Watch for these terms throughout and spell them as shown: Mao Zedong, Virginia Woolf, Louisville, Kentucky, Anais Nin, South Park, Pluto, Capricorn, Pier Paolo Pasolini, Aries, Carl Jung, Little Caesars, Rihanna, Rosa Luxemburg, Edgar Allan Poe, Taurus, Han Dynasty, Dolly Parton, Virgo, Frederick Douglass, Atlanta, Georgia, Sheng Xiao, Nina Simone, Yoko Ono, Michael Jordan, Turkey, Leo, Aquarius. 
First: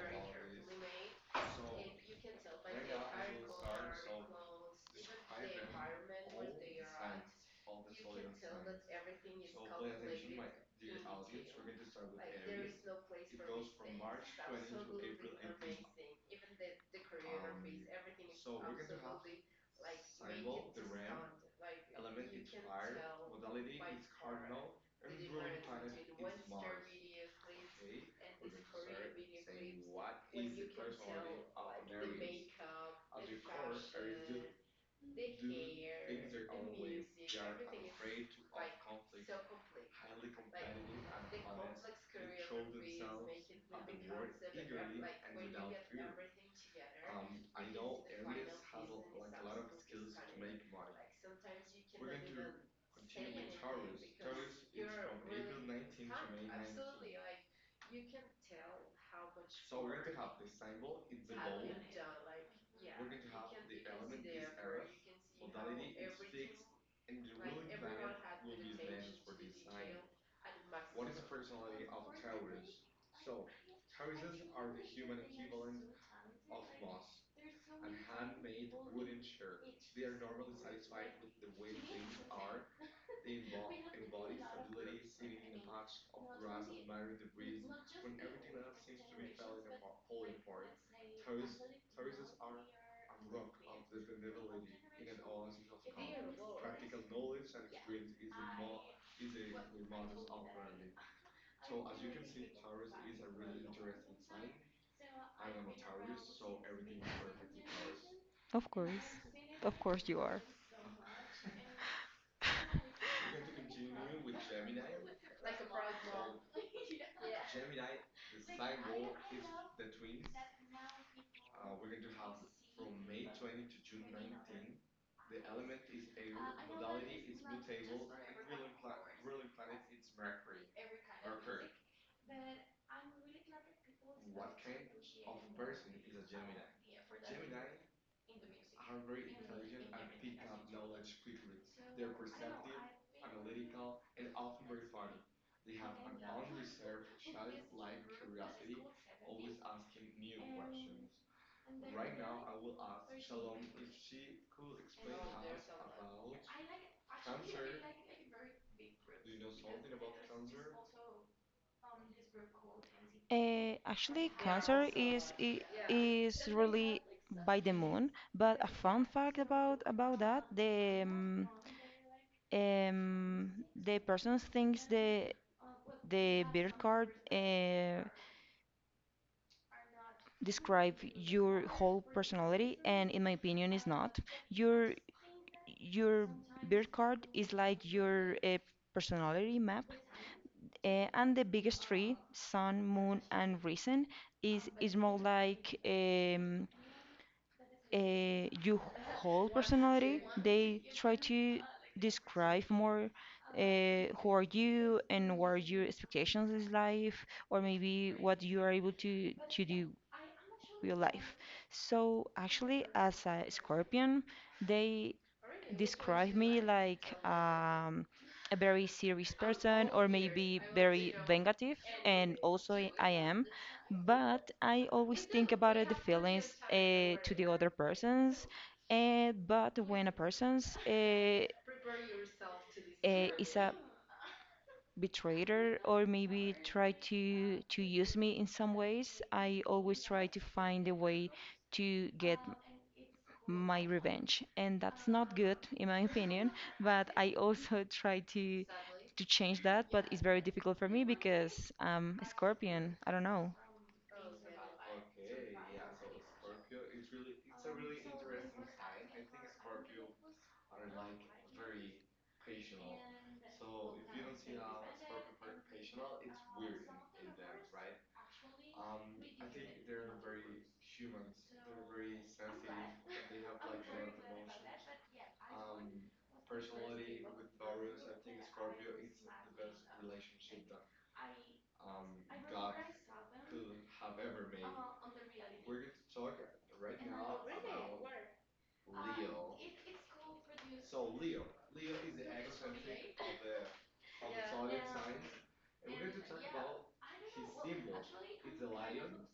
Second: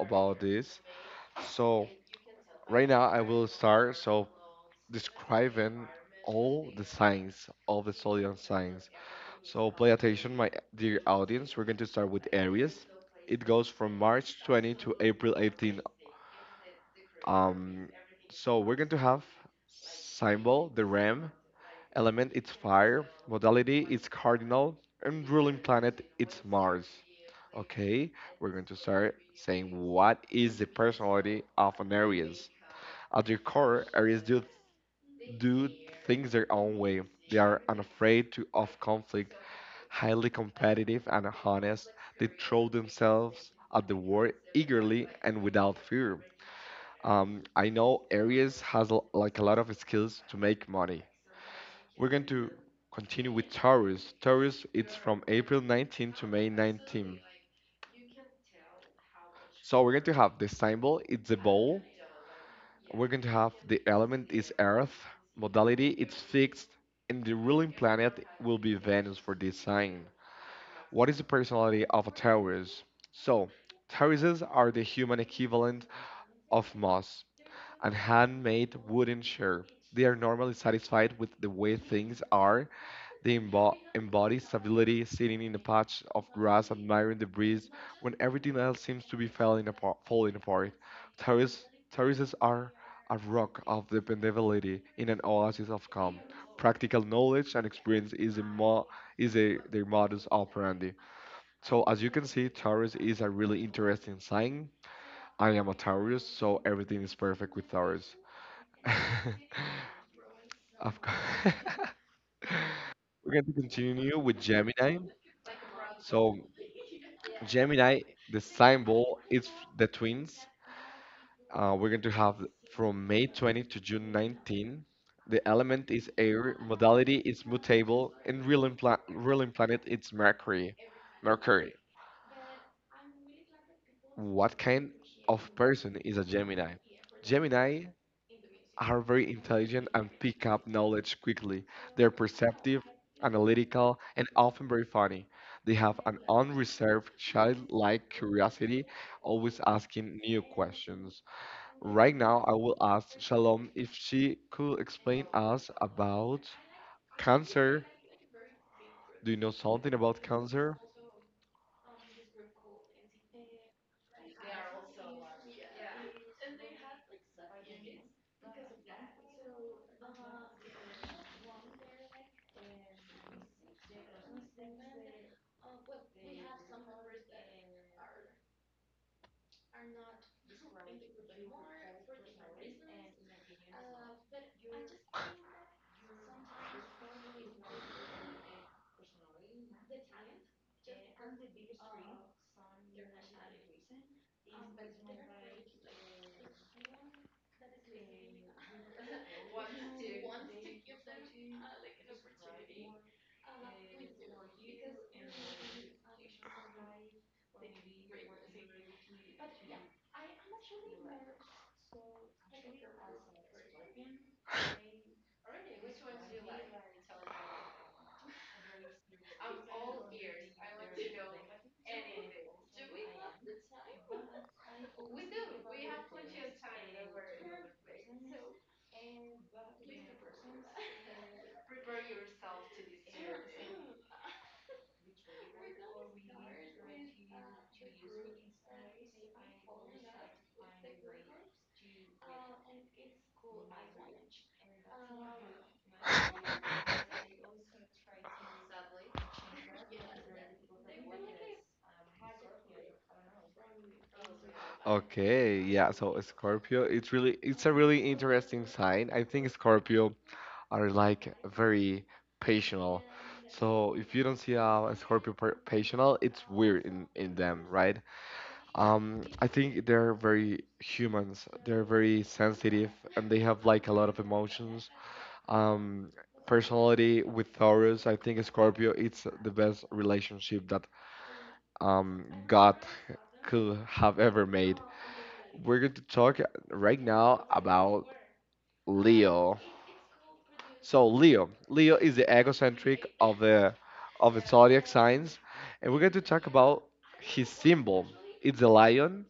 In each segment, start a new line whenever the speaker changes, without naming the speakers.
about this. So, right now I will start describing all the signs of the zodiac signs. So, play attention, my dear audience. We're going to start with Aries. It goes from March 20 to April 18. Um, so we're going to have symbol the ram. Element it's fire, modality it's cardinal, and ruling planet it's Mars. Okay, we're going to start saying what is the personality of an Aries. At their core, Aries do things their own way. They are unafraid to of conflict, highly competitive and honest. They throw themselves at the war eagerly and without fear. I know Aries has like a lot of skills to make money. We're going to continue with Taurus. Taurus, it's from April 19 to May 19. So we're going to have the symbol, it's a bowl. We're going to have the element is Earth. Modality, it's fixed. And the ruling planet will be Venus for this sign. What is the personality of a Taurus? So, Tauruses are the human equivalent of Mars and handmade wooden chair. They are normally satisfied with the way things are. They embody stability, sitting in a patch of grass, admiring the breeze when everything else seems to be falling apart. Terrace- terraces are a rock of dependability in an oasis of calm. Practical knowledge and experience is their modus operandi. So as you can see, Taurus is a really interesting sign. I am a Taurus, so everything is perfect with Taurus.
Of course. Of course you are.
Of course. We're going to continue with Gemini. So Gemini, the symbol is the twins. We're going to have from May 20 to June 19. The element is air, modality is mutable, and ruling planet is Mercury. Mercury. What kind of person is a Gemini? Gemini are very intelligent and pick up knowledge quickly. They're perceptive, analytical, and often very funny. They have an unreserved, childlike curiosity, always asking new questions. Right now, I will ask Shalom if she could explain us about cancer. Do you know something about cancer?
Actually, Cancer is is really by the moon, but a fun fact about that, the person thinks the birth card describe your whole personality, and in my opinion, is not. Your your birth card is like your personality map, and the biggest three, sun, moon, and reason, is more like. Your whole personality. They try to describe more who are you and what are your expectations in life, or maybe what you are able to do with your life. So actually, as a Scorpion, they describe me like a very serious person or maybe very vengeful, and also I am, but I always think about it, the feelings to the other persons. But when a person's is a betrayer or maybe try to use me in some ways, I always try to find a way to get my revenge, and that's not good in my opinion, but I also try to change that, but it's very difficult for me because I'm a Scorpion. I don't know.
Okay, yeah, so Scorpio, it's a really interesting sign. I think Scorpio are like very patient. So if you don't see a Scorpio patient, it's weird in them, right? I think they're very humans. They're very sensitive and they have like a lot of emotions. Um, personality with Taurus, I think Scorpio it's the best relationship that God could have ever made. We're going to talk right now about Leo. So Leo is the egocentric of the zodiac signs, and we're going to talk about his symbol. It's a lion.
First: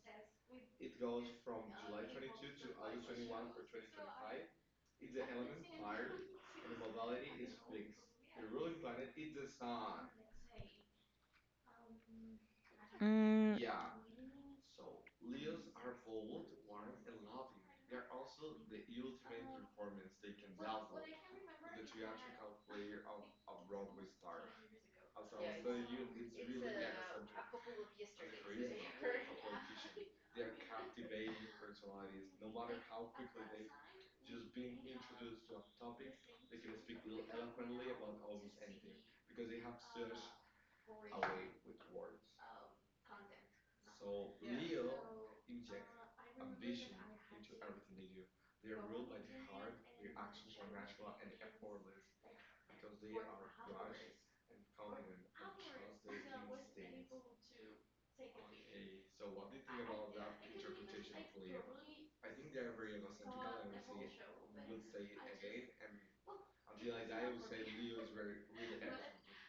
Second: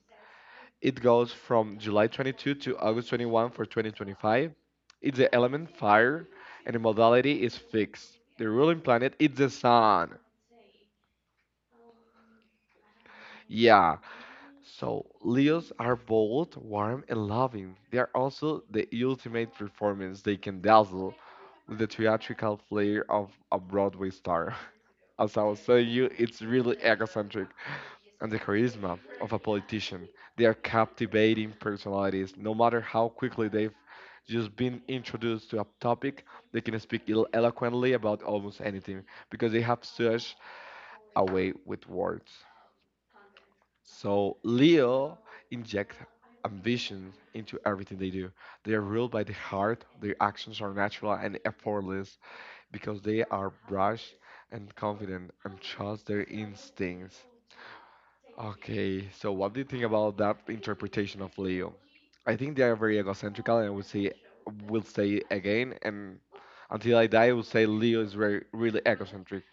It goes from July 22 to August 21 for 2025. It's the element fire, and the modality is fixed. The ruling planet is the sun.
Mm,
Yeah. So Leos are bold, warm, and loving. They are also the ultimate performance. They can dazzle with the theatrical flair of a Broadway star. As I was telling you, it's really egocentric. And the charisma of a politician. They are captivating personalities. No matter how quickly they've just been introduced to a topic, they can speak eloquently about almost anything because they have such a way with words. So Leo inject ambition into everything they do. They are ruled by the heart, their actions are natural and effortless because they are brash and confident and trust their instincts. Okay, so what do you think about that interpretation of Leo? I think they are very egocentric, and I would say, will say again, and until I die, I will say Leo is very, really egocentric.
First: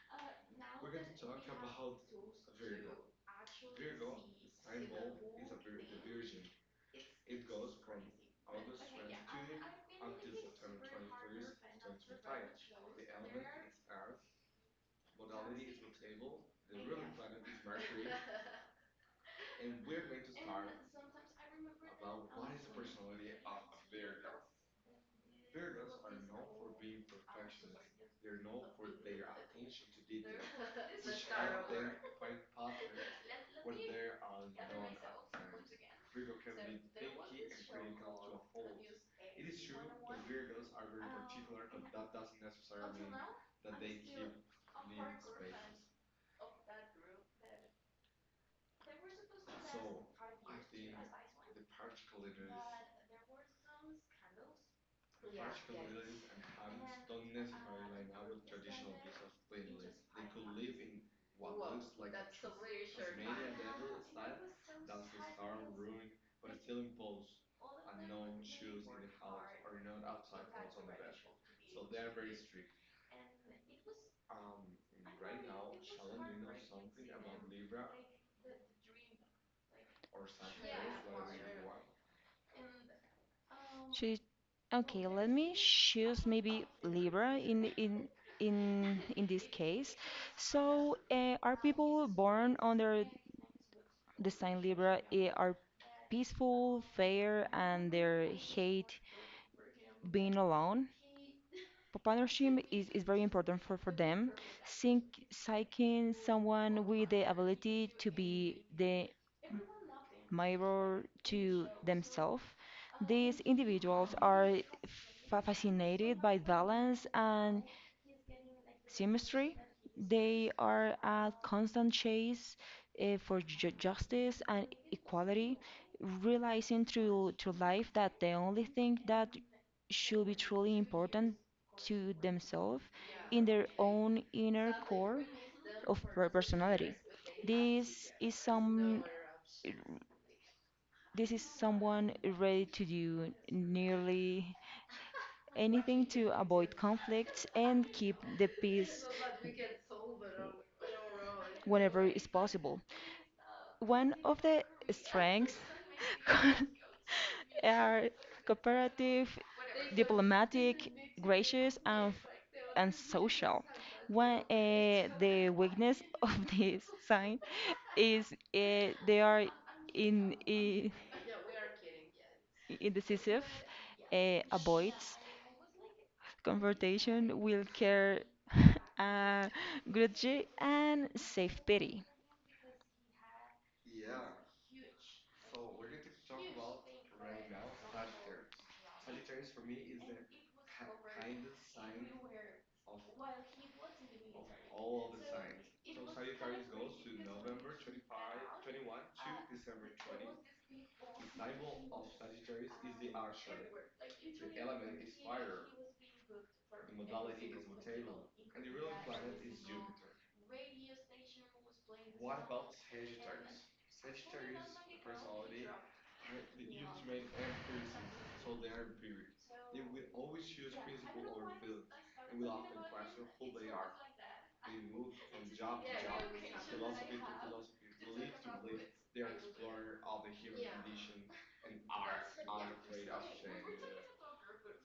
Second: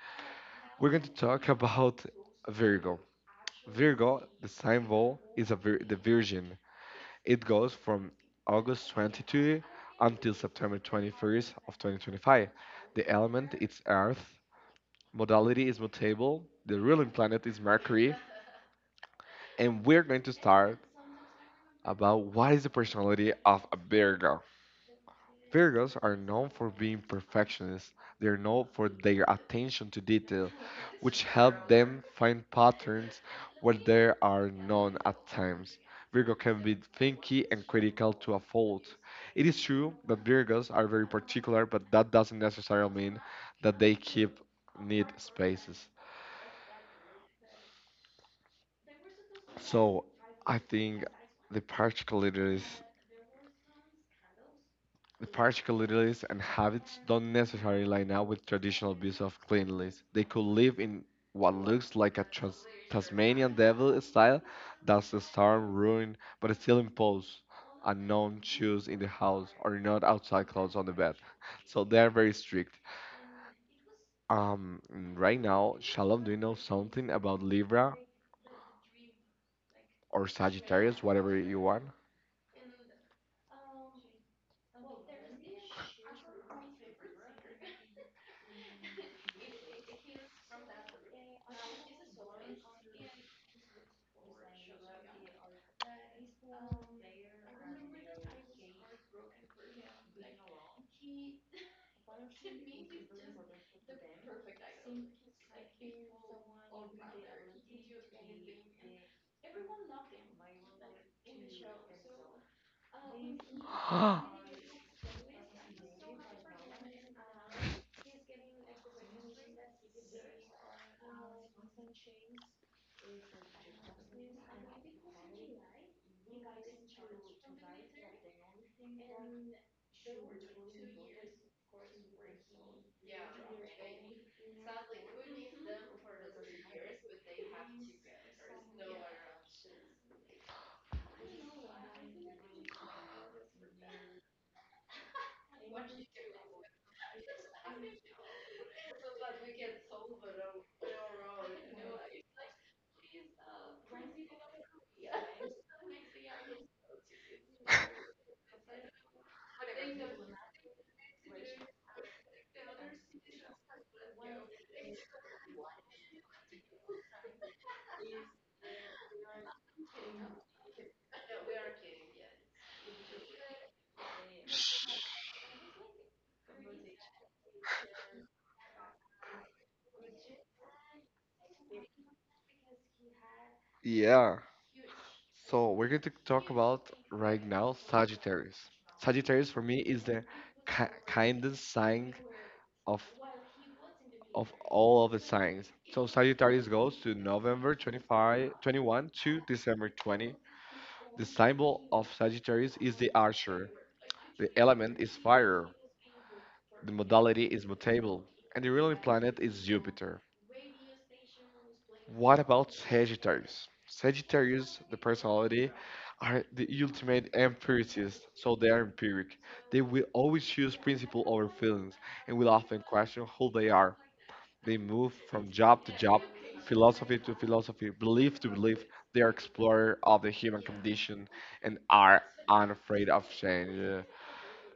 We're going to talk about Virgo. Virgo, the sign symbol is the virgin. It goes from August 22 until September 21st of 2025. The element is Earth, modality is mutable, the ruling planet is Mercury, and we're going to start about what is the personality of a Virgo. Virgos are known for being perfectionists. They are known for their attention to detail, which help them find patterns where there are none at times. Virgo can be thinky and critical to a fault. It is true that Virgos are very particular, but that doesn't necessarily mean that they keep neat spaces. So I think the particularities, the particularities and habits don't necessarily line up with traditional views of cleanliness. They could live in what looks like a Tasmanian devil style, that's the storm ruin, but still impose unknown shoes in the house or not outside clothes on the bed. So they're very strict. Um, right now, Shalom, do you know something about Libra, or Sagittarius, whatever you want?
should okay, let me choose maybe Libra in this case. So, are people born under the sign Libra eh, are peaceful, fair, and they hate being alone? Partnership is very important for them. Think, seeking someone with the ability to be the mirror to themselves. These individuals are fascinated by balance and symmetry. They are a constant chase eh, for justice and equality, realizing through life that the only thing that should be truly important to themselves in their own inner core of personality. This is some this is someone ready to do nearly anything to avoid conflicts and keep the peace whenever is possible. One of the strengths are cooperative, diplomatic, gracious, and social. One, the weakness of this sign is they are in, I indecisive, avoids confrontation, will care, uh, grudge, and self pity.
Yeah. So we're going to talk about right now Sagittarius. Sagittarius for me is the ki kindest sign of of all of the signs. So Sagittarius goes to November 25, 21 to December 20. The symbol of Sagittarius is the archer. The element is fire. The modality is mutable. And the ruling planet is Jupiter. What about Sagittarius? Sagittarius, the personality, are the ultimate empiricists, so they are empiric. They will always choose principle over feelings and will often question who they are. They move from job to job, philosophy to philosophy, belief to belief. They are explorer of the human condition and are unafraid of change.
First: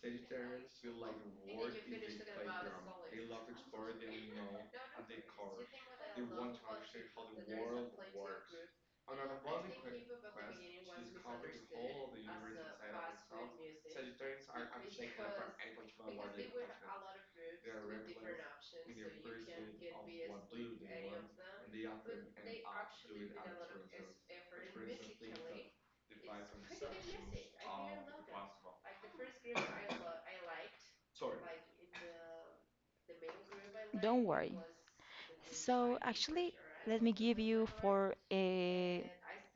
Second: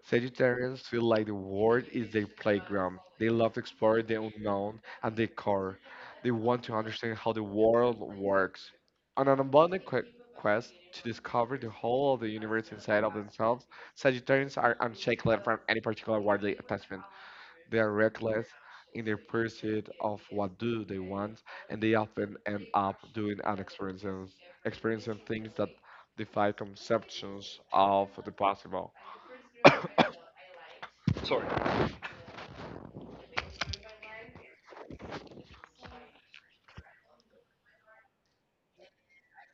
Sagittarians feel like the world is their playground. They love to explore the unknown and the core. They want to understand how the world works. On an abundant quest to discover the whole of the universe inside of themselves, Sagittarians are unshakable from any particular worldly attachment. They are reckless in their pursuit of what do they want, and they often end up doing and experiencing things that defy conceptions of the possible. Sorry.
Don't worry. So, actually, let me give you four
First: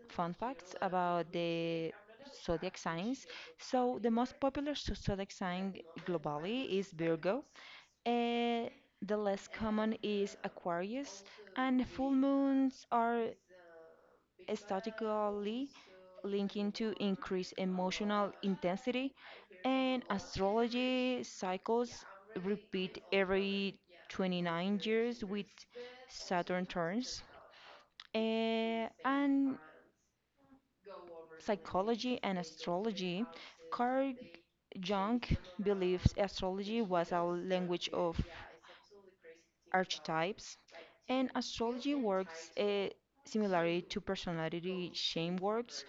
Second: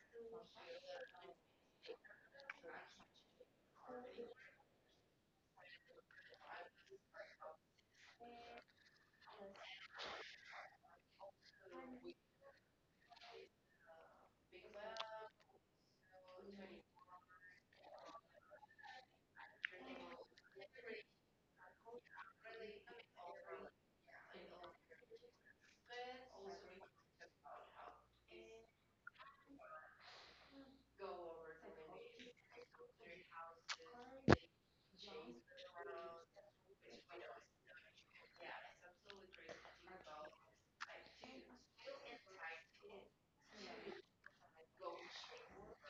fun facts about the zodiac signs. So, the most popular zodiac sign globally is Virgo. Uh, the less common is Aquarius, and full moons are statistically linking to increased emotional intensity, and astrology cycles repeat every 29 years with Saturn turns. Eh, and psychology and astrology, Carl Jung believes astrology was a language of archetypes, and astrology works similarly to personality shame works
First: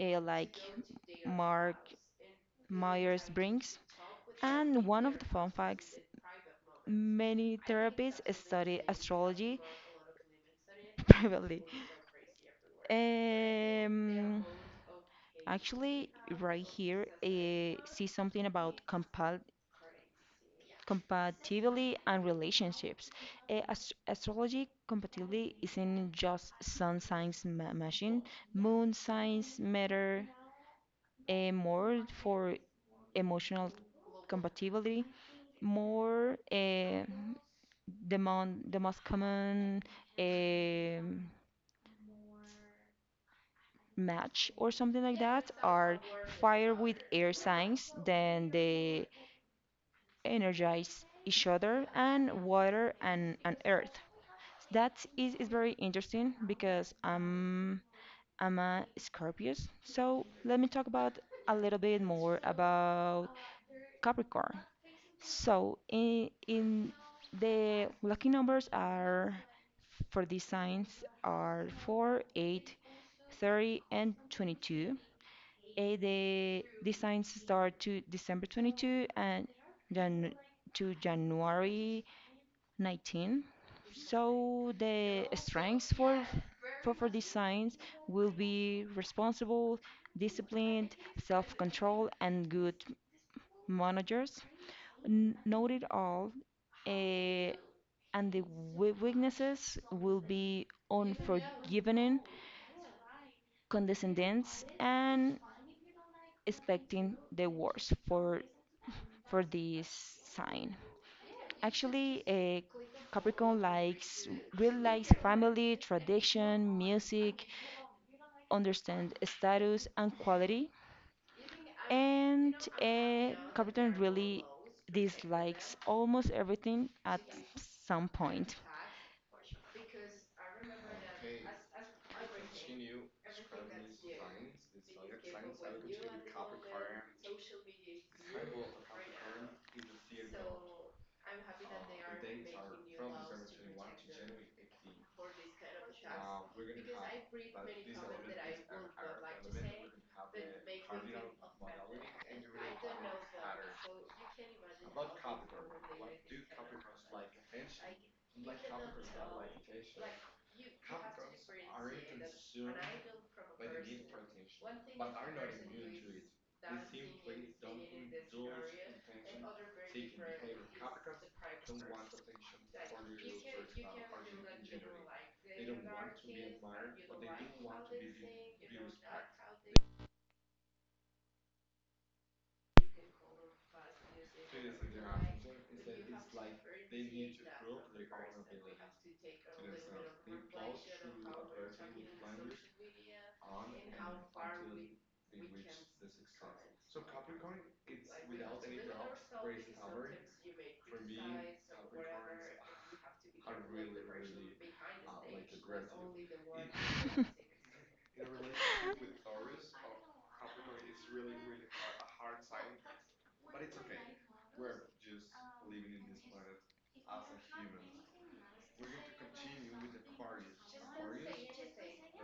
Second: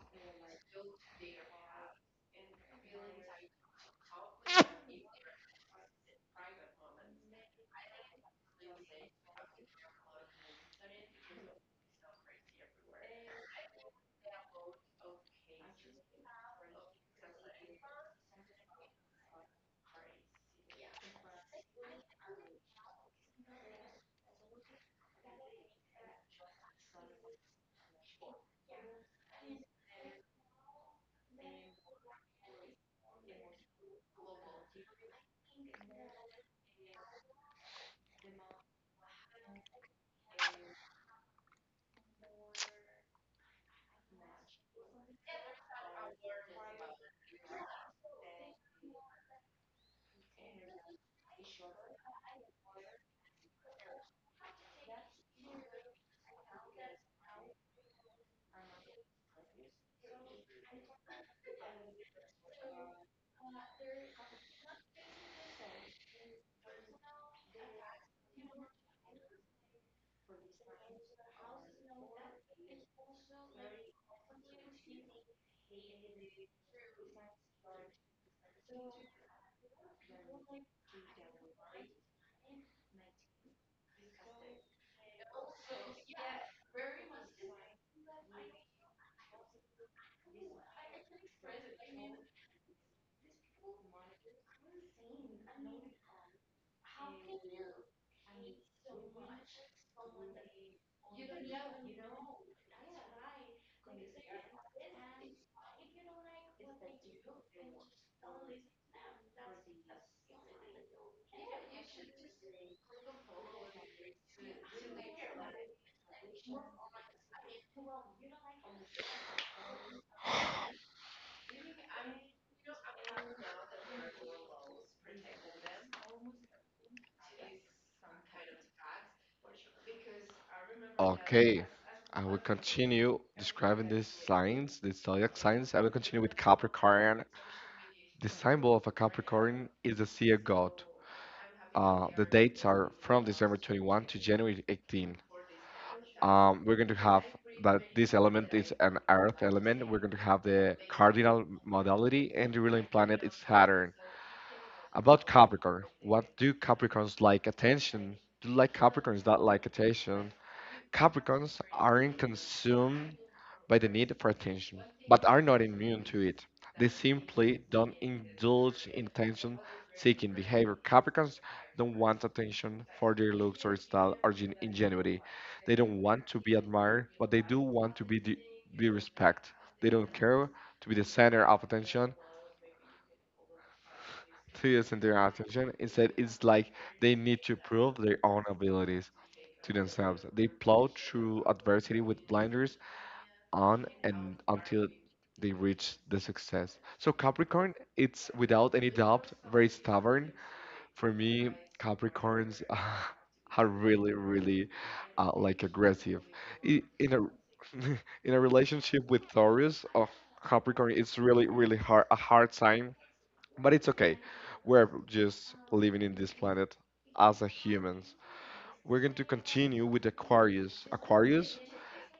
like Mark Myers-Briggs. And one of the fun facts, many therapists study astrology privately. Um, actually, right here, see something about compul compatibility and relationships. Eh, astrology compatibility isn't just sun signs machine, moon signs matter eh, more for emotional compatibility, more eh, the most common eh, match or something like that are fire with air signs than the energize each other and water and earth. That is very interesting because I'm a Scorpius. So let me talk about a little bit more about Capricorn. So in the lucky numbers are for these signs are 4, 8, 30, and 22. Eh, the these signs start to December 22 and Jan to January 19. So the strengths for proper designs will be responsible, disciplined, self-control, and good managers. Note it all, eh, and the weaknesses will be unforgiving, condescending, and expecting the worst for this sign. Actually, Capricorn likes really likes family, tradition, music, understand status and quality, and Capricorn really dislikes almost everything at some point.
Okay, I will continue describing these signs, the zodiac signs. I will continue with Capricorn. The symbol of a Capricorn is the sea of God. The dates are from December 21 to January 18. We're going to have that this element is an earth element. We're going to have the cardinal modality and the ruling planet is Saturn. About Capricorn, what do Capricorns like attention? Do like Capricorns that like attention? Capricorns aren't consumed by the need for attention, but are not immune to it. They simply don't indulge in attention seeking behavior. Capricorns don't want attention for their looks or style or ingenuity. They don't want to be admired, but they do want to be respected. They don't care to be the center of attention. Instead, it's like they need to prove their own abilities to themselves. They plow through adversity with blinders on and until they reach the success. So Capricorn, it's without any doubt very stubborn. For me, Capricorns are really, really like aggressive. In a in a relationship with Taurus, oh, Capricorn, it's really, really hard a hard time. But it's okay. We're just living in this planet as a humans. We're going to continue with Aquarius. Aquarius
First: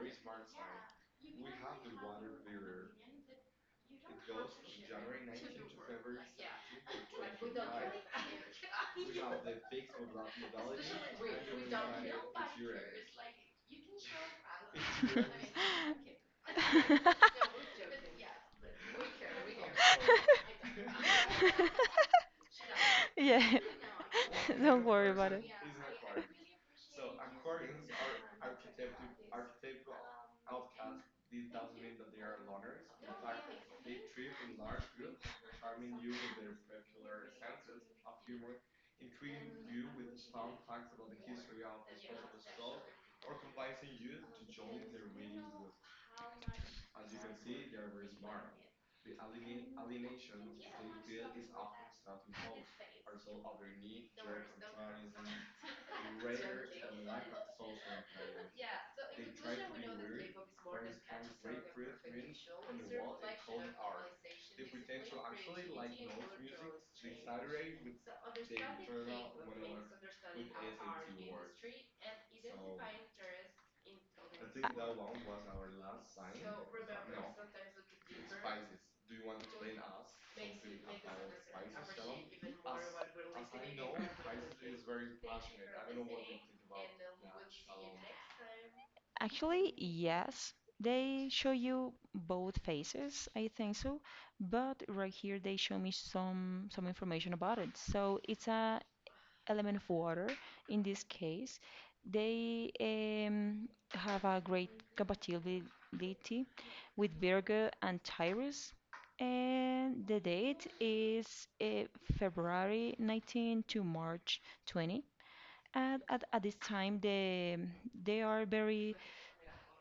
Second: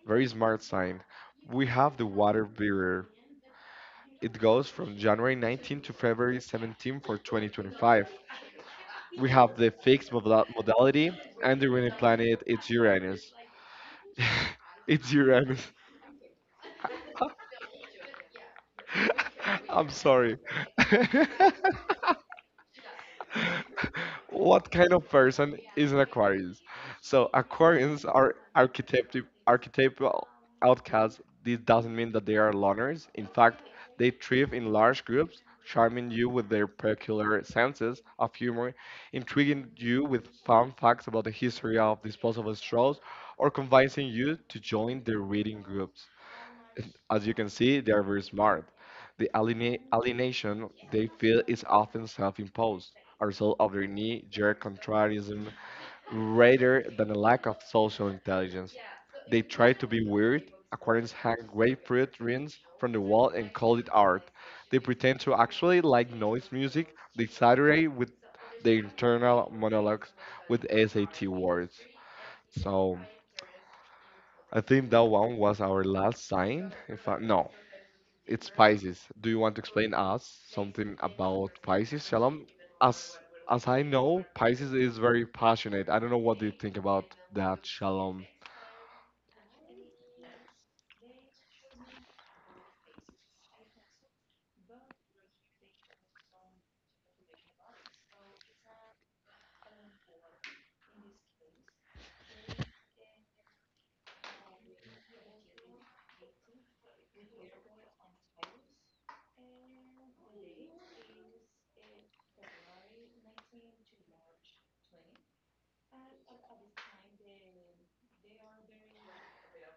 very smart sign. We have the water bearer. It goes from January 19 to February 17 for 2025. We have the fixed modality, and the winning planet it's Uranus. It's Uranus. I'm sorry.
Yeah,
What
don't
kind of
worry about it.
person is an Aquarius? So Aquarians are archetypal outcasts. This doesn't mean that they are loners. In fact, they thrive in large groups, charming you with their peculiar senses of humor, intriguing you with fun facts about the history of disposable straws, or convincing you to join their reading groups. As you can see, they are very smart. The alienation they feel is often self imposed, a result of their knee jerk contrarianism rather than a lack of social intelligence. They try to be weird. Aquarians hang grapefruit rings from the wall and call it art. They pretend to actually like noise music. They saturate with their internal monologues with SAT words. So I think that one was our last sign. If I, No, it's Pisces. Do you want to explain us something about Pisces, Shalom? As as I know, Pisces is very passionate. I don't know what do you think about that, Shalom.
Actually, yes, they show you both faces, I think so, but right here they show me some information about it. So it's a element of water in this case. They have a great compatibility with Virgo and Taurus, and the date is February 19 to March 20. And at this time, they are very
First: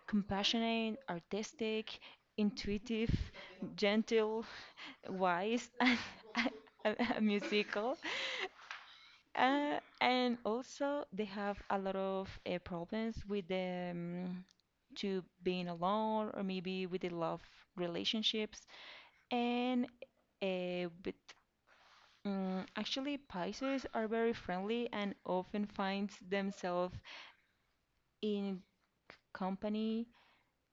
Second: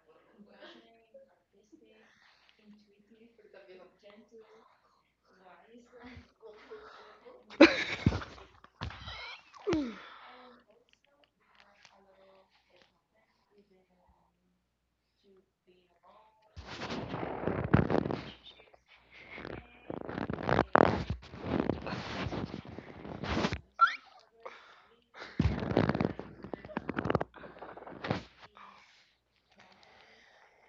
compassionate, artistic, intuitive, gentle, wise, and musical. And also, they have a lot of problems with them to being alone or maybe with the love relationships. And but actually, Pisces are very friendly and often finds themselves in company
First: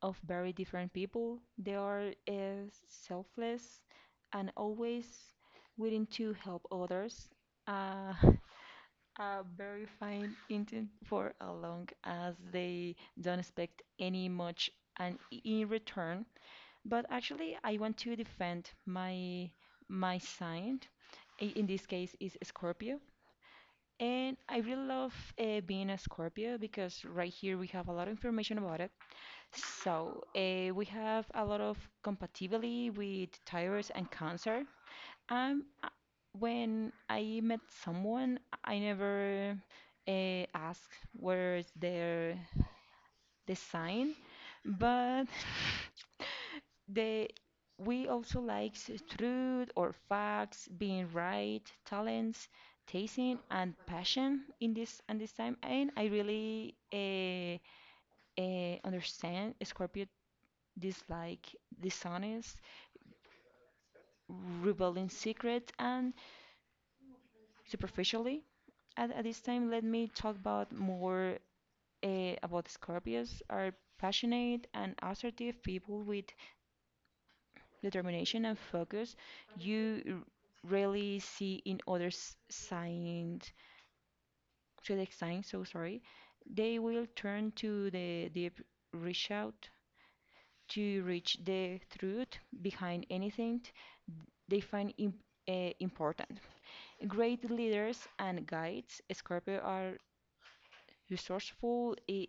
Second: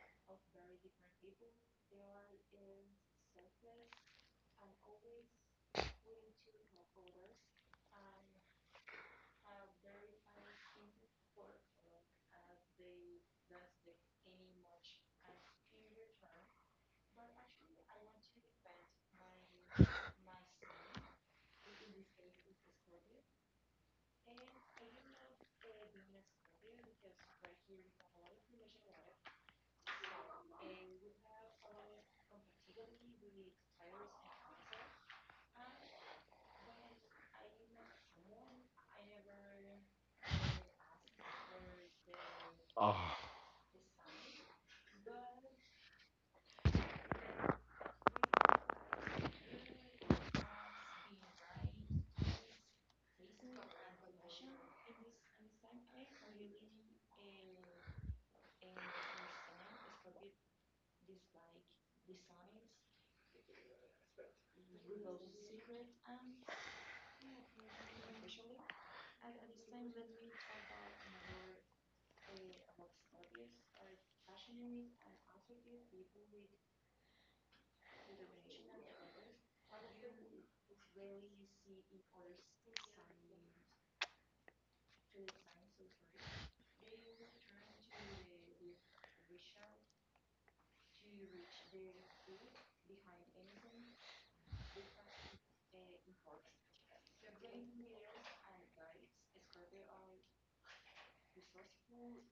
of very different people. They are selfless and always willing to help others. Uh, a very fine intent for a long as they don't expect any much and in return. But actually, I want to defend my sign. In this case, is Scorpio. And I really love being a Scorpio because right here we have a lot of information about it. So, we have a lot of compatibility with tires and cancer. Um, uh, when I met someone, I never asked where's their
Ah,
design, but they we also like truth or facts, being right, talents, tasting, and passion in this and this time. And I really understand Scorpios dislike, dishonest, rebel in secret, and superficially. At this time, let me talk about more about Scorpios are passionate and assertive people with determination and focus you rarely see in others signs, zodiac signs so sorry they will turn to the deep reach out to reach the truth behind anything they find important. Great leaders and guides, Scorpio are resourceful, eh,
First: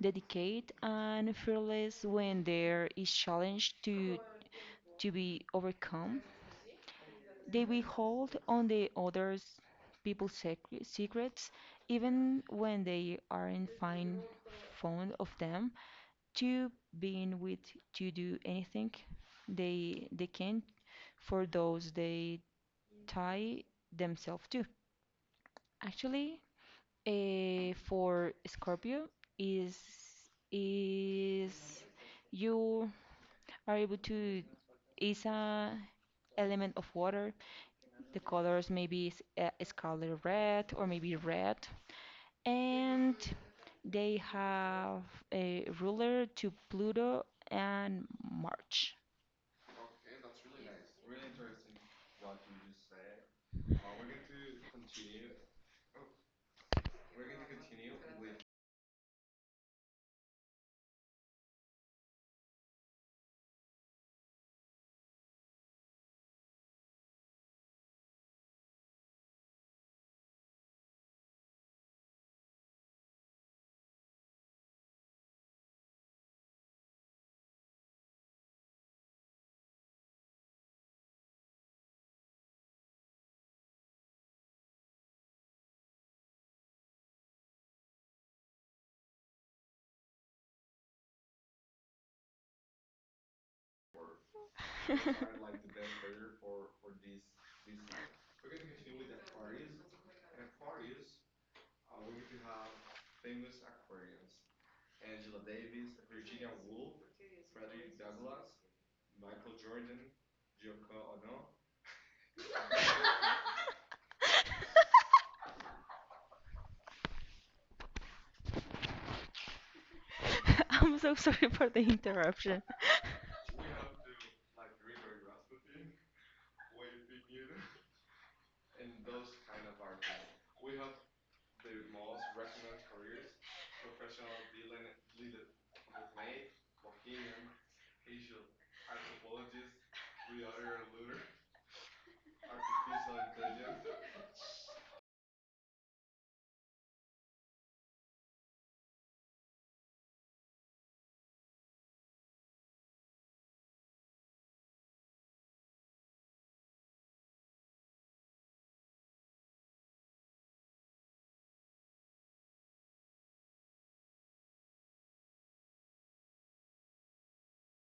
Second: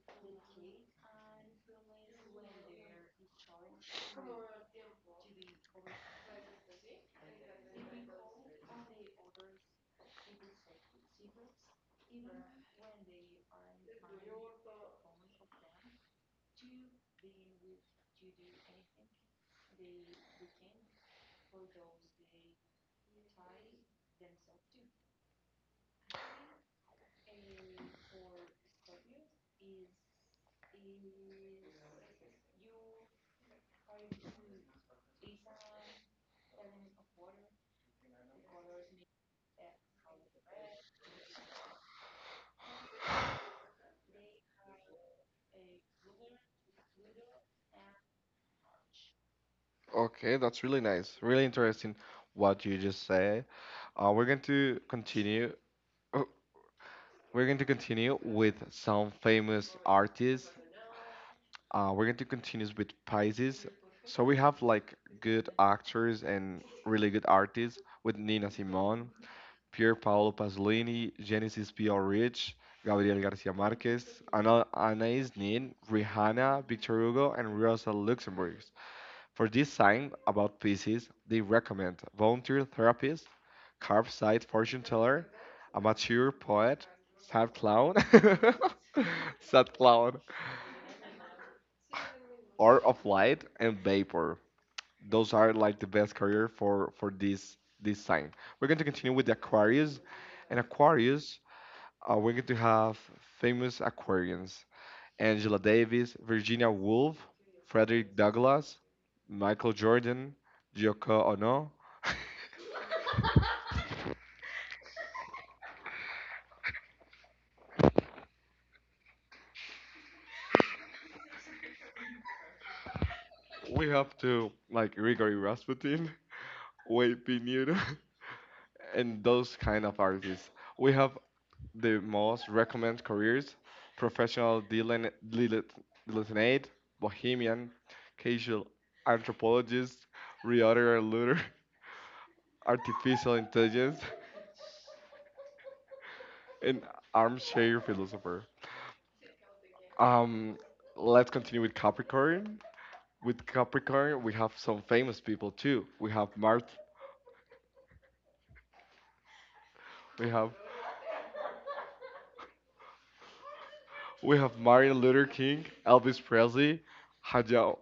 dedicated, and fearless when there is challenge to be overcome. They will hold on the others people's secrets even when they aren't fine fond of them to being with to do anything they can for those they tie themselves to actually for Scorpio is is you are able to is a element of water. The colors maybe is scarlet red or maybe red, and they have a ruler to Pluto and March.
okay, that's really nice. Really interesting what you just said. We're going to continue. Oh, we're going to continue with some famous artists. We're going to continue with Pisces. So we have like good actors and really good artists with Nina Simone. Pier Paolo Pasolini, Genesis P. L. Rich, Gabriel Garcia Marquez, Ana, Anais Nin, Rihanna, Victor Hugo, and Rosa Luxemburg. For this sign about Pisces, they recommend volunteer therapist, curbside fortune teller, amateur poet, sad clown, sad clown, or of light and vapor. Those are like the best career for this sign. We're going to continue with the Aquarius, and Aquarius we're going to have famous Aquarians Angela Davis, Virginia Woolf, Frederick Douglass, Michael Jordan, Yoko Ono.
I'm so sorry for the interruption.
We have to like Grigori Rasputin, Wade Pinheiro, and those kind of artists. We have the most recommended careers: professional dilettante, bohemian, casual anthropologist, reorder looter, artificial intelligence, an armchair philosopher. Um, let's continue with Capricorn. With Capricorn, we have some famous people too. We have we have Martin Luther King, Elvis Presley, Hayao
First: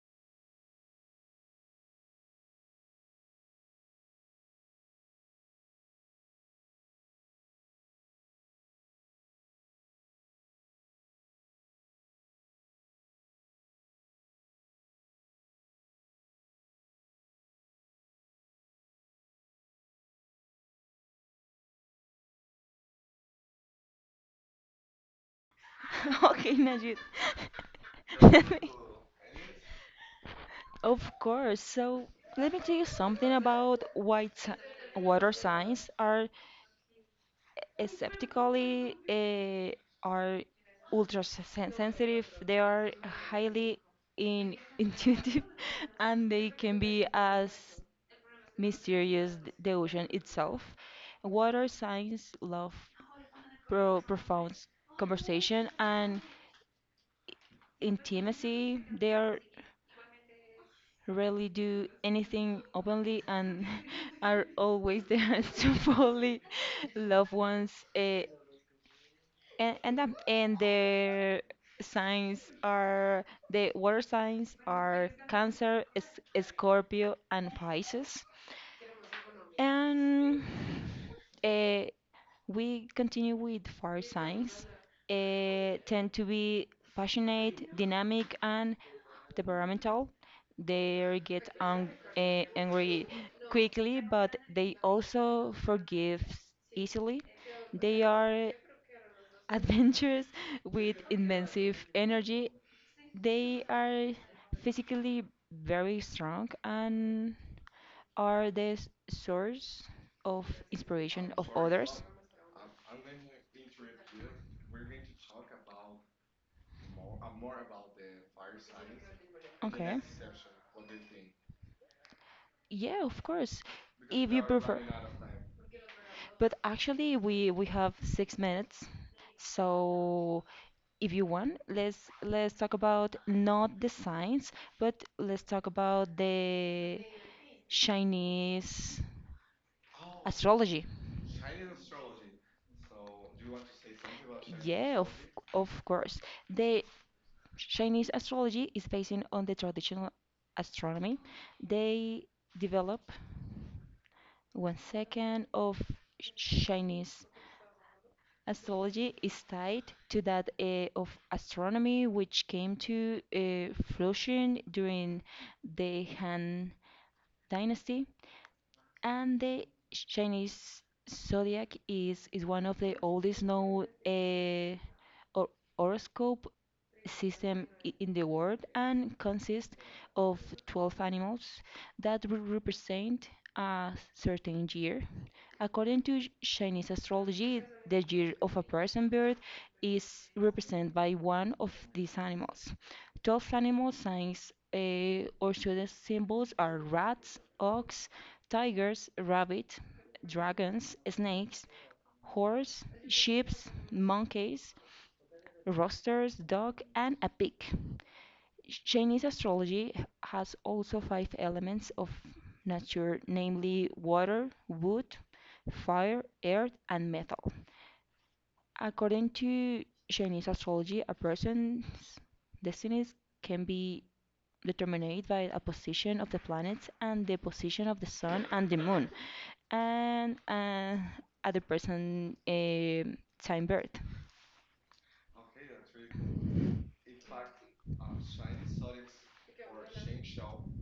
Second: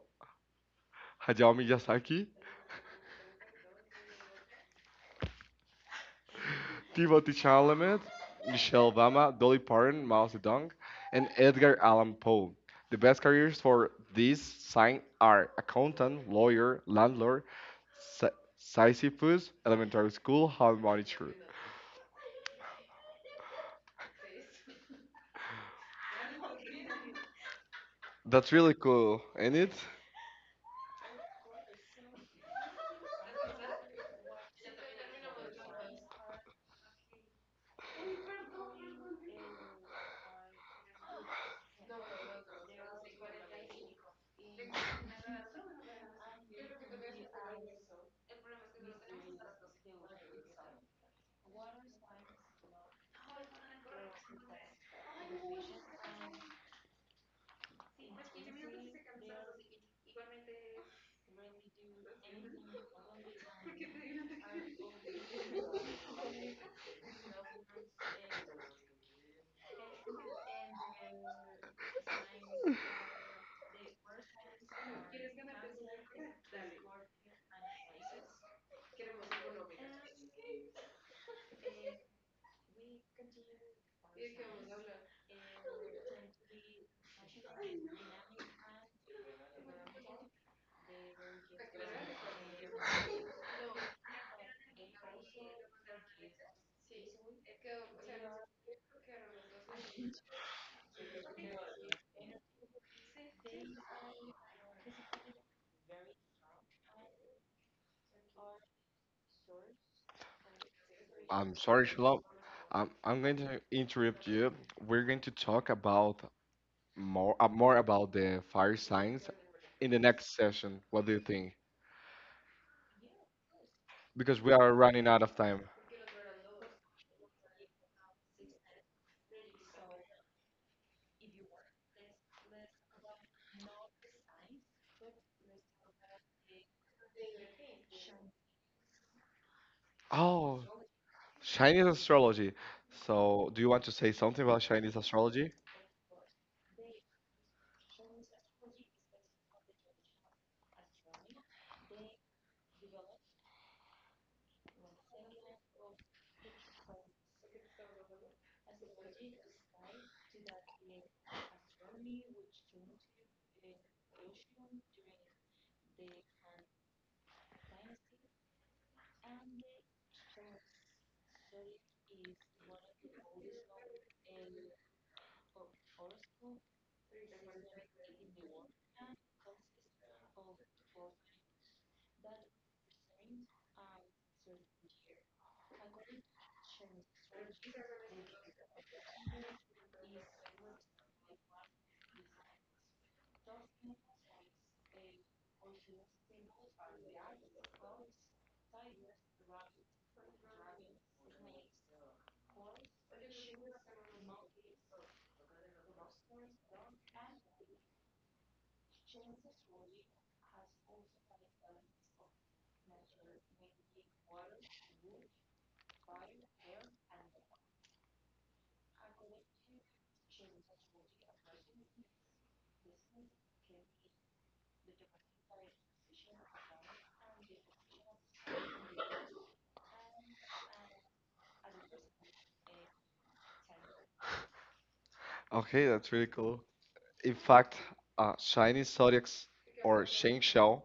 Hayao Miyazaki, Timothy Chalamet, Michelle Obama, Dolly Parton, Mao Zedong, and Edgar Allan Poe. The best careers for this sign are accountant, lawyer, landlord, Sy- Sisyphus, elementary school, hall monitor.
Okay, Najid.
That's
Let me-
really cool, ain't it?
Of course. So let me tell you something about why water signs are aseptically are sensitive. They are highly intuitive, and they can be as mysterious the ocean itself. Water signs love profound conversation and intimacy. They are rarely do anything openly and are always there to bully loved ones. And their signs are the water signs are Cancer, Scorpio, and Pisces. And uh, we continue with fire signs. Eh, tend to be passionate, dynamic, and temperamental. They get angry quickly, but they also forgive easily. They are adventurous with immense energy. They are physically very strong and are the source of inspiration
I'm
of
sorry,
others.
Shalom. I'm going to interrupt you. We're going to talk about more about the fire signs in the
Okay.
next session. What do you think?
Yeah, of course.
Because
If
we
you
are
prefer.
running out of time.
But actually we have 6 minutes. So if you want, let's talk about not the science, but let's talk about the Chinese
Oh,
astrology.
Chinese astrology. So, do you want to say something about Chinese
Yeah, of
astrology?
of course. The Chinese astrology is based on the traditional astronomy. They develop One second of Chinese astrology is tied to that of astronomy, which came to fruition during the Han Dynasty, and the Chinese zodiac is one of the oldest known hor- horoscope system in the world and consists of 12 animals that will represent a certain year. According to Chinese astrology, the year of a person birth is represented by one of these animals. 12 animal signs or zodiac symbols are rats, ox, tigers, rabbit, dragons, snakes, horse, sheep, monkeys, roosters, dog, and a pig. Chinese astrology has also five elements of nature, namely water, wood, fire, earth, and metal. According to Chinese astrology, a person's destinies can be determined by a position of the planets and the position of the sun and the moon, and other person time birth.
Okay, that's really cool. In fact, Chinese zodiac or Sheng Xiao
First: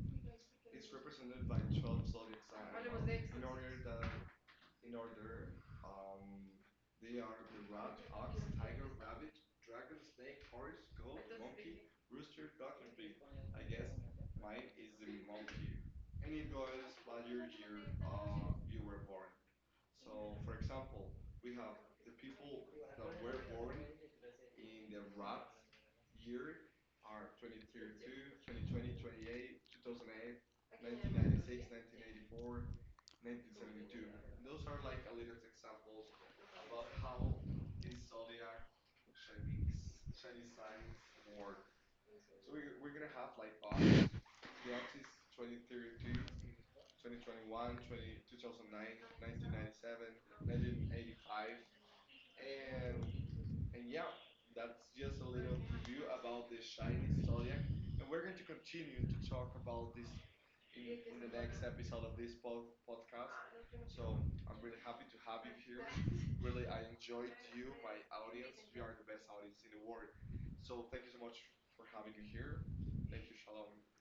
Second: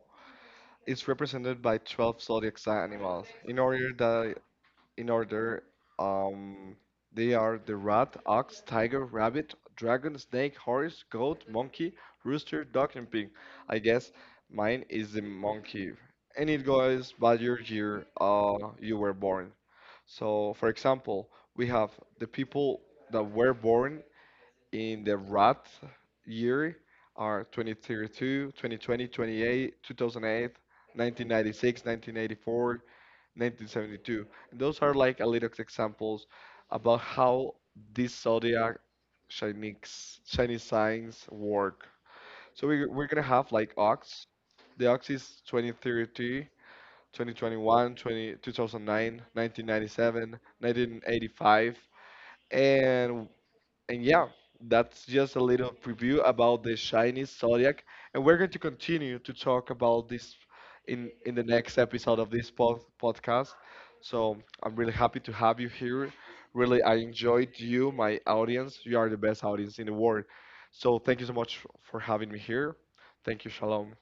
is represented by 12 zodiac sign animals in order in order. Um, they are the rat, ox, tiger, rabbit, dragon, snake, horse, goat, monkey, rooster, duck, and pig. I guess mine is the monkey, and it goes by your year you were born. So, for example, we have the people that were born in the rat year are 2032, 2020, 28, 2008, 1996, 1984, 1972. And those are like a little examples about how these zodiac Chinese signs work. So we're gonna have like Ox. The Ox is 2033, 2021, 20, 1997, 1985, and yeah, that's just a little preview about the Chinese zodiac, and we're going to continue to talk about this in the next episode of this podcast. So I'm really happy to have you here. Really, I enjoyed you, my audience. You are the best audience in the world. So thank you so much for having me here. Thank you, Shalom.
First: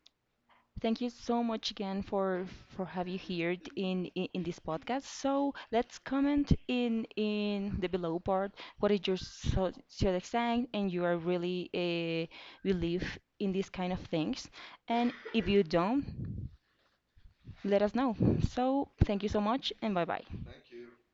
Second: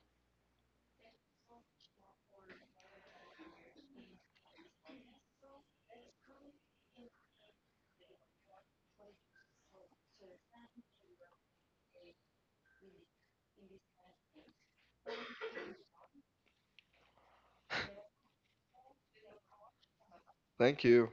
Thank you so much again for have you here in this podcast. So let's comment in the below part. What is your zodiac so, sign, and you are really believe in these kind of things. And if you don't, let us know. So thank you so much, and bye bye.
Thank you.